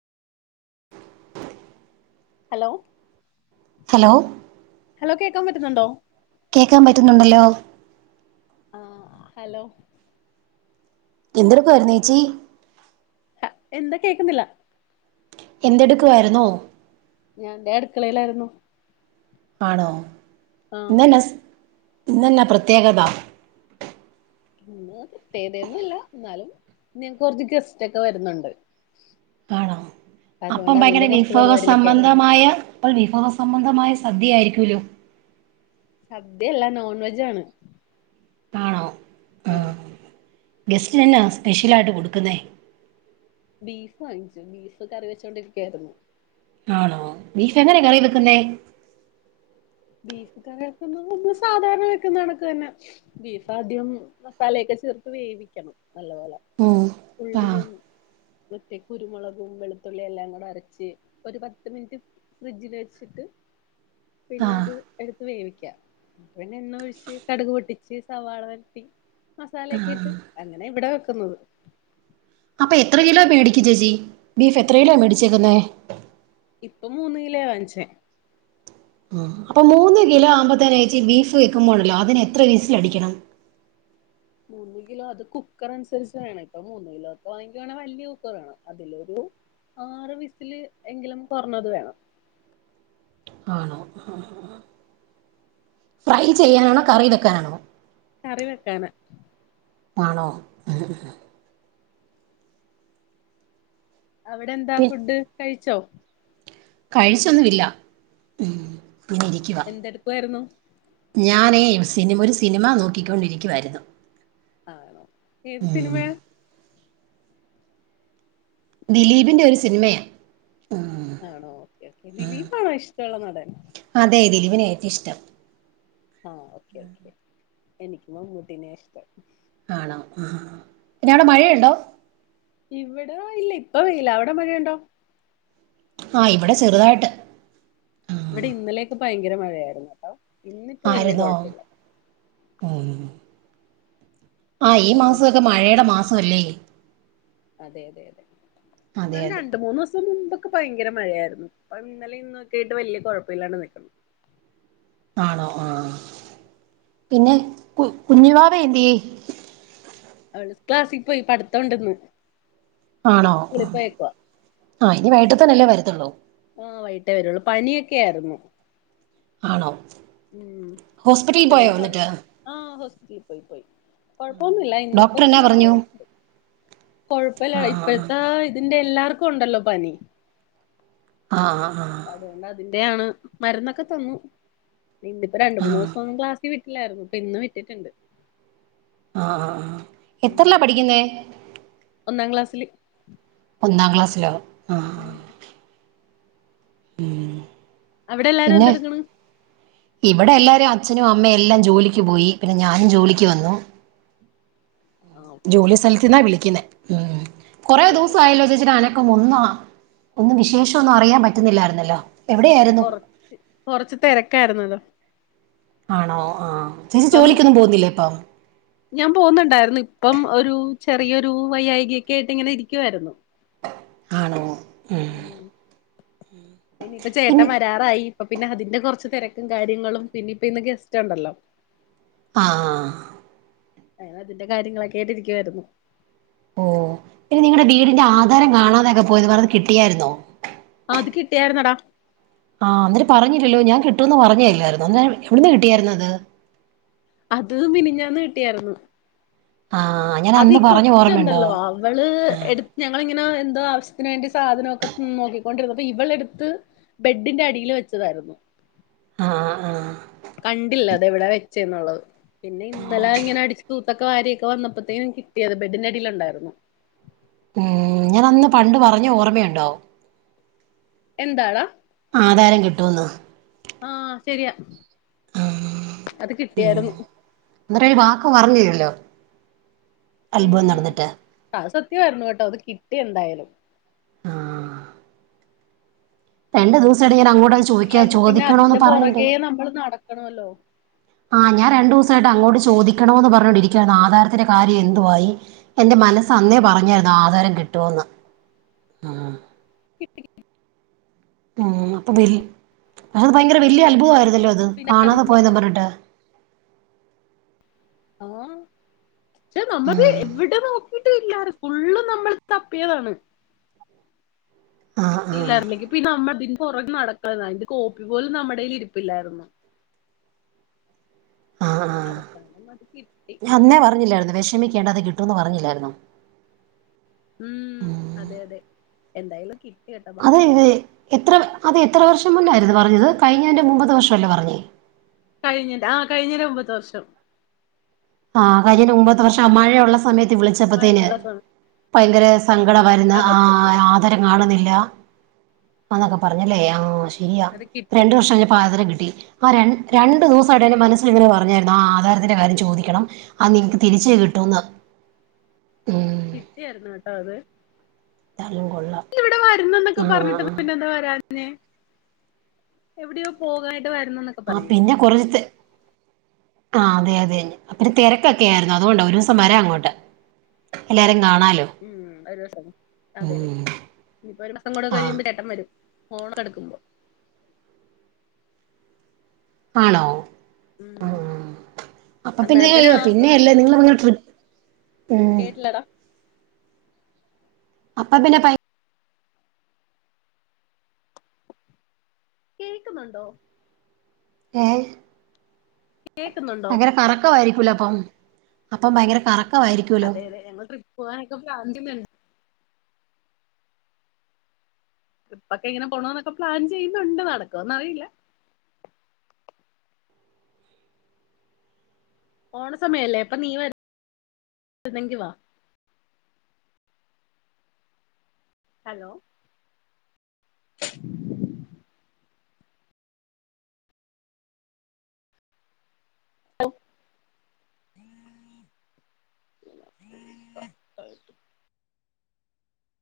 Hello hello hello കേൾക്കാൻ പറ്റുന്നുണ്ടോ? കേൾക്കാൻ പറ്റുന്നുണ്ടല്ലോ ആഹ് ഹലോ എന്തടുക്കായിരുന്നേച്ചി എന്താ കേക്കുന്നില്ല എന്തെടുക്കുമായിരുന്നോ? ഞാൻന്റെ അടുക്കളയിലായിരുന്നു ആണോ ആഹ് ഇന്നന്നെ ഇന്നന്നെ പ്രത്യേകത ഇന്ന് പ്രത്യേകതന്നൂല്ല എന്നാലും ങ്ങക്ക് കുറച്ച് ഗസ്റ്റ് ഒക്കെ വരുന്നുണ്ട്. ആണോ അതുകൊണ്ട് അപ്പം അതിന്റെ ഭയങ്കര കുറച്ച് വിഭവ പരിപാടിയിലൊക്കെ ആയിരുന്നു സംംബന്ധമായ അപ്പോൾ വിവാഹ സംബന്ധമായ സദ്യയായിരിക്കുമല്ലോ? സദ്യയല്ല നോൺ വെജ ആണ്. കാണോ ആഹ് ഗെസ്റ്റിന എന്നാ സ്പെഷ്യൽ ആയിട്ട് കൊടുക്കുന്നേ? ബീഫ് വാങ്ങിച്ചു ബീഫ് കറി വെച്ചൊണ്ടിരിക്കായിരുന്നു. ആണോ ബീഫ് എങ്ങനെ കറി വെക്കുന്നെ ബീഫ് കറി വെക്കുന്ന നമ്മള് സാധാരണ വെക്കുന്ന കാണക്ക് തന്നെ ബീഫ് ആദ്യം മസാലയൊക്കെ ചേർത്ത് വേവിക്കണം നല്ല പോലെ ഉം ആ ഉള്ളിയും മറ്റേ കുരുമുളകും വെളുത്തുള്ളിയ എല്ലാം കൂടെ അരച്ച് ഒരു പത്ത് മിനിറ്റ് ഫ്രിഡ്ജിൽ വെച്ചിട്ട് ആ പിന്നെ അത് എടുത്ത് വേവിക്കാം പിന്നെ എണ്ണ ഒഴിച്ച് കടുക് പൊട്ടിച്ച് സവാള വട്ടി മസാല ഒക്കെ ഇട്ട് അങ്ങനെ ഇവിടെ വെക്കുന്നത് അപ്പൊ എത്ര കിലോ മേടിക്ക ചേച്ചി ബീഫ് എത്ര കിലോ മേടിച്ചേക്കുന്നേ ഇപ്പൊ മൂന്ന്‌ കിലോ വാങ്ങിച്ചേ ആ അപ്പൊ മൂന്ന് കിലോ ആമ്പത്തനഴച്ചി ബീഫ് വെക്കുമ്പോണ്ടല്ലോ അതിന് എത്ര വിസിൽ അടിക്കണം മൂന്ന് കിലോ അത് കുക്കർ അനുസരിച്ച് വേണം ഇപ്പ മൂന്ന് കിലോ ഒക്കെ വാങ്ങ വേണ വലിയ കുക്കർ വേണം അതിലൊരു ആറ് വിസില് എങ്കിലും കൊറഞ്ഞത് വേണം. ആണോ ആഹ് ഹാ ഫ്രൈ ചെയ്യാനാണോ കറിവെക്കാനാണോ കറിവെക്കാന ആണോ അവിടെ എന്താ പി ഫുഡ് കഴിച്ചോ കഴിച്ചൊന്നുമില്ല ഹമ് എന്തെടുക്കുആയിരുന്നു. ഞാനേ സിനിമ ഒരു സിനിമ നോക്കിക്കൊണ്ടിരിക്കുവായിരുന്നു. ആണോ ഏത് ഉം സിനിമയ ദിലീപിന്റെ ഒരു സിനിമയാ ആണോ ഓക്കേ ഓക്കെ ദിലീപാണോ ഇഷ്ടമുള്ള നടൻ അതെ ദിലീപിനെയ ഏറ്റം ഇഷ്ടം ആഹ് ഓക്കെ ഓക്കെ എനിക്ക് മമ്മൂട്ടിനെ ഇഷ്ടം ആണോ ആ പിന്നഅവിടെ മഴയുണ്ടോ ഇവിടെ ഇല്ല ഇപ്പവെയില അവിടെ മഴണ്ടോ ആഹ് ഇവിടെ ചെറുതായിട്ട് ആ ഇവിടെ ഇന്നലെയക്ക് ഭയങ്കര മഴയായിരുന്നു കേട്ടോ ഇന്നിപ്പോ വലിയ ആരുന്നോ കുഴപ്പമില്ല ഉം ആ ഈ അവര് മാസത്തൊക്കെ മഴയുടെ മാസമല്ലേ അതെ അതെ അതെ അതെ പക്ഷെ അതെ രണ്ട് മൂന്ന് ദിവസം മുമ്പ് ക്ക് ഭയങ്കര മഴയായിരുന്നു ഇപ്പം ഇന്നലെ ഇന്നൊക്കെയിട്ട് വലിയ കൊഴപ്പല്ല്യാണ്ട് നിൽക്കു. ആണോ ആ പിന്നെ കു കുഞ്ഞുവാവ എന്തേയെ അവള് ക്ലാസ്സിൽ പോയി പഠത്തോണ്ടന്ന്. ആണോ ആ ഇനി വൈട്ടതന്നല്ലേ വരത്തുള്ളൂ ആഹ് വൈകിട്ടേ വരുള്ളൂ പനിയൊക്കെ ആയിരുന്നു. ആണോ ഉം ഹോസ്പിറ്റലിൽ പോയോ ഇന്ന് പൾ എന്നിട്ട് ആഹ ഹോസ്പിറ്റലിൽ പോയി പോയി കൊഴപ്പൊന്നുമില്ല ഇന്നിപ്പ ഡോക്ടർ എന്നാ സ്കൂളിൽ പറഞ്ഞു പോയിട്ടുണ്ട് കൊഴപ്പില്ല ആഹ് ഇപ്പഴത്തെ ഇതിന്റെ എല്ലാർക്കും ഒണ്ടല്ലോ പനി ആഹ് ആ ആ അതുകൊണ്ട് അതിന്റെയണ് മരുന്നൊക്കെ തന്നു ഇന്നിപ്പോ രണ്ട് ആഹ് മൂന്ന് ആഹ് ദിവസം ക്ലാസ്സിൽ വിട്ട ലയിരുന്നു ഇപ്പൊ ഇന്ന് വിട്ടിട്ടുണ്ട്. ആ ആ ആഹ് എത്രല്ലാ പഠിക്കുന്നെ ഒന്നാം ക്ലാസ്സില് ഒന്നാം ക്ലാസ്സിലോ ആഹ് ഉം ആഹ് അവിടെ എല്ലാരും പിന്നെ എന്തെടുക്കണ് ഇവിടെ എല്ലാവാരും അച്ഛനും അമ്മയും എല്ലാം ജോലിക്ക് പോയി പിന്നെ ഞാനും ജോലിക്ക് വന്നു ആ ഓക്കെ ജോലി സ്ഥലത്ത് നിന്ന വിളിക്കുന്നേ ഉം കൊറെ ദിവസ അതെല്ലേ ആയല്ലോ ചോച്ചിടെ അന ക്കംഒന്നാ വിശേഷം ഒന്നും അറിയാൻ പറ്റുന്നില്ലായിരുന്നല്ലോ എവിടെയായിരുന്നു കൊറ കൊറച്ച് തിരക്കായിരുന്നു അല്ലോ ആണോ ആ ചേച്ചി ഇപ്പം ജോലിക്കൊന്നും പോന്നില്ലേ ഇപ്പൊ ഞാൻ പോകുന്നുണ്ടായിരുന്നു ഇപ്പം ഒരു ചെറിയൊരു വൈയകൊക്കെ ആയിട്ട് ഇങ്ങനെ ഇരിക്കുവായിരുന്നു ആണോ ഉം പിന്നെ ഇപ്പചേട്ടൻ പിൻ വരാറായി അപ്പൊ പിന്നെ അതിന്റെ കൊറച്ച് തെരക്കും കാര്യങ്ങളും പിന്നെ ഇപ്പ ഇന്ന് ഗസ്റ്റ്ണ്ടല്ലോ ആ ആ ആ അ അതിന്റെ കാര്യങ്ങളൊക്കെയിട്ട് ഇരിക്കുവായിരുന്നു. ഓ പിന്നെ നിങ്ങടെ വീടിന്റെ ആധാരം കാണാതൊക്കെ പോയത് പറഞ്ഞത് കിട്ടിയായിരുന്നോ? ആ അത് കിട്ടിയായിരുന്നടാ ആഹ് ന്നിട്ട് പറഞ്ഞില്ലല്ലോ ഞാൻ കിട്ടുന്ന് പറഞ്ഞേല്ലായിരുന്നു അന്നേരം എവിടന്ന് കിട്ടിയായിരുന്നത് അത് മിനിഞ്ഞാന്ന് കിട്ടിയായിരുന്നു. ആഹ് ഞാൻ അത് അന്ന് ഈ പറഞ്ഞ് ഓർമ്മയുണ്ടോ? കൊച്ചുണ്ടല്ലോ അവള് എടുത്ത് ഞങ്ങളിങ്ങനെ എന്തോ ആവശ്യത്തിന് വേണ്ടി സാധനക്കെ നോക്കി. പോണ്ടുന്നത് അപ്പൊ ഇവളടുത്ത് ബെഡിന്റെ അടില് വെച്ചതായിരുന്നു. ആഹ് ആഹ് കണ്ടില്ല അതെവിടാ വെച്ചന്നുള്ളത് പിന്നെ ഇന്നലെ ഇങ്ങനെ അടിച് കൊ ഇതക്കൊ വാര്യൊക്ക വന്നപ്പത്തേും നിക്ക് കിട്ടിയത് ബെഡിന്റെ അടിയിലുണ്ടായിരുന്നു ഉം ഞാൻ അന്ന് പണ്ട് പറഞ്ഞ ഓർമ്മയുണ്ടോ? എന്താടാ ആധാരം കിട്ടൂന്ന് ആഹ് ശരിയാ അത് കിട്ടിയായിരുന്നു. എന്നിട്ട് ഒരു വാക്ക് പറഞ്ഞുല്ലല്ലോ ഉം ആഹ് സത്യവായിരുന്നു കേട്ടോ അത് കിട്ടി എന്തായാലും. ആഹ് രണ്ടു ദിവസായിട്ട് ഞാൻ അത് അങ്ങോട്ടത് ചോയിക്ക കിട്ടിയില്ലായിരുന്ന പിന്നെ ചോദിക്കണോന്ന് അതിന്റെ പറയേട്ട് പുറകെ നമ്മൾ നടക്കണമല്ലോ ആഹ് ഞാൻ രണ്ടുസായിട്ട് അങ്ങോട്ട് ചോദിക്കണോന്ന് പറഞ്ഞോണ്ടിരിക്കുകയരുന്നു ആധാരത്തിന്റെറെ കാര്യം എന്തുവായി? എന്റെ മനസ്സ് അന്നേ പറഞ്ഞായിരുന്നു ആധാരം കിട്ടുന്ന്. കിട്ടി കിട്ടി അപ്പം വല്ലി അത് ഭയങ്കര വല്യ അല്ലെങ്കി അദ്ഭുതവയിരുന്നല്ലോ നമ്മള് അത് പിന്നെ അത് കാണാതെ പോയന്നർഞ്ഞിട്ട്. പക്ഷേ നമ്മള് ഉം, എവിടെന്നോ കിട്ട് ഇല്ലാതെ ഫുള്ളും നമ്മള് തപ്പിയതാണ്. ആ ആ കിട്ടില്ലായിരുന്നെങ്കി പിന്നെ നമ്മതിന്റെ പുറകെ നടക്കണയി അതിന്റെ കോപ്പി പോലും നമ്മുടെല് ഇരിപ്പില്ലായിരുന്നു. [unintelligible] ആഹ് ആഹ് അവസാനം അത് കിട്ടി ഞ അന്നേ പറഞ്ഞില്ലായിരുന്നോ വിഷമിക്കേണ്ട അത് കിട്ടുന്ന് പറഞ്ഞില്ലായിരുന്നോ. ഉം... അതെ അതെ എന്തായാലും കി അതെ ഇത് എത്ര അതെ എത്ര വർഷം മുന്നായിരുന്നു പറഞ്ഞത് കഴിഞ്ഞതിന്റെ മുമ്പത്തെ വർഷല്ലേ പറഞ്ഞേ കഴിഞ്ഞിന്റെ ആഹ് കഴിഞ്ഞന്റെ മുമ്പത്തെ വർഷം. ആഹ് കഴിഞ്ഞന്റെ മുമ്പത്തെ വർഷം മഴയുള്ള സമയത്ത്. വിളിച്ചപ്പത്തേന് മഴയുള്ള സമയം ഭയങ്കര സങ്കടവായിരുന്നു അതെ ആ അതെ ആദാരം കാണുന്നില്ല. അന്നൊക്കെ പറഞ്ഞല്ലേ ആഹ് ശരിയാ അത് കിട്ടി രണ്ട് കിട്ടി വർഷം പ്പ ദാരം കിട്ടി രണ്ട് രണ്ടു ദിവസായിട്ട് എന്റെ മനസ്സിൽ ഇങ്ങനെ പറഞ്ഞായിരുന്നു ആധാരത്തിന്റെ കാര്യം ചോദിക്കണം അത് നിൻക്ക് തിരിചേ കിട്ടൂന്ന് ഉം കിട്ടിയായിരുന്നു ട്ടോ അത് എന്തായാലും കൊള്ളാം ഇവിടെ വരുന്നുന്നൊക്കെ ആ പറഞ്ഞിട്ട് പിന്നെ എന്താ വരാഞ്ഞെ പിന്നെ എവിടെയോ പോകായിട്ട് വരുന്നുന്ന് ആ പിന്നെ കൊറ തെ ആഹ് അതെ അതെ ഒതിരി തിരക്കൊക്കെ ആയിരുന്നു അതുകൊണ്ടാ ഒരിസം വരാങ്ങോട്ട് എല്ലാരിം കാണാലോ ഉം ഒരു ദിവസം അതെ തെ ഉം ഇനിപ്പോ ഒരു മാസം കൂടെ ആ കഴിയുമ്പോ ചേട്ടംവരും ഓണടുക്കുമ്പോ ആണോ ഉം ആഹ് അപ്പൊ പിന്നെ അന്നേരത്തിന് യോ ആ പിന്നെ അല്ലേ നിങ്ങൾ നിങ്ങ ട്രിപ്പ് കേട്ടില്ലടാ അപ്പ പിന്നെ പയി കേൾക്കുന്നുണ്ടോ? ഏഹ് കേക്കുന്നുണ്ടോ ഭയങ്കര കറക്കവായിരിക്കൂലപ്പം അപ്പം ഭയങ്കര കറ അതെ അതെഞങ്ങൾ ട്രിപ്പ് പോകാനൊക്ക പ്ലാൻ ചെയ്യു ട്രിപ്പൊക്കെങ്ങനെ പോണോ എന്നൊക്കെ പ്ലാൻ ചെയ്യുന്നുണ്ട് നടക്കോന്നറിയില്ല ഓണ സമയല്ലേ അപ്പൊ നീ വരുന്നെങ്കി വാ ഹലോ ഹ [inaudible] [inaudible]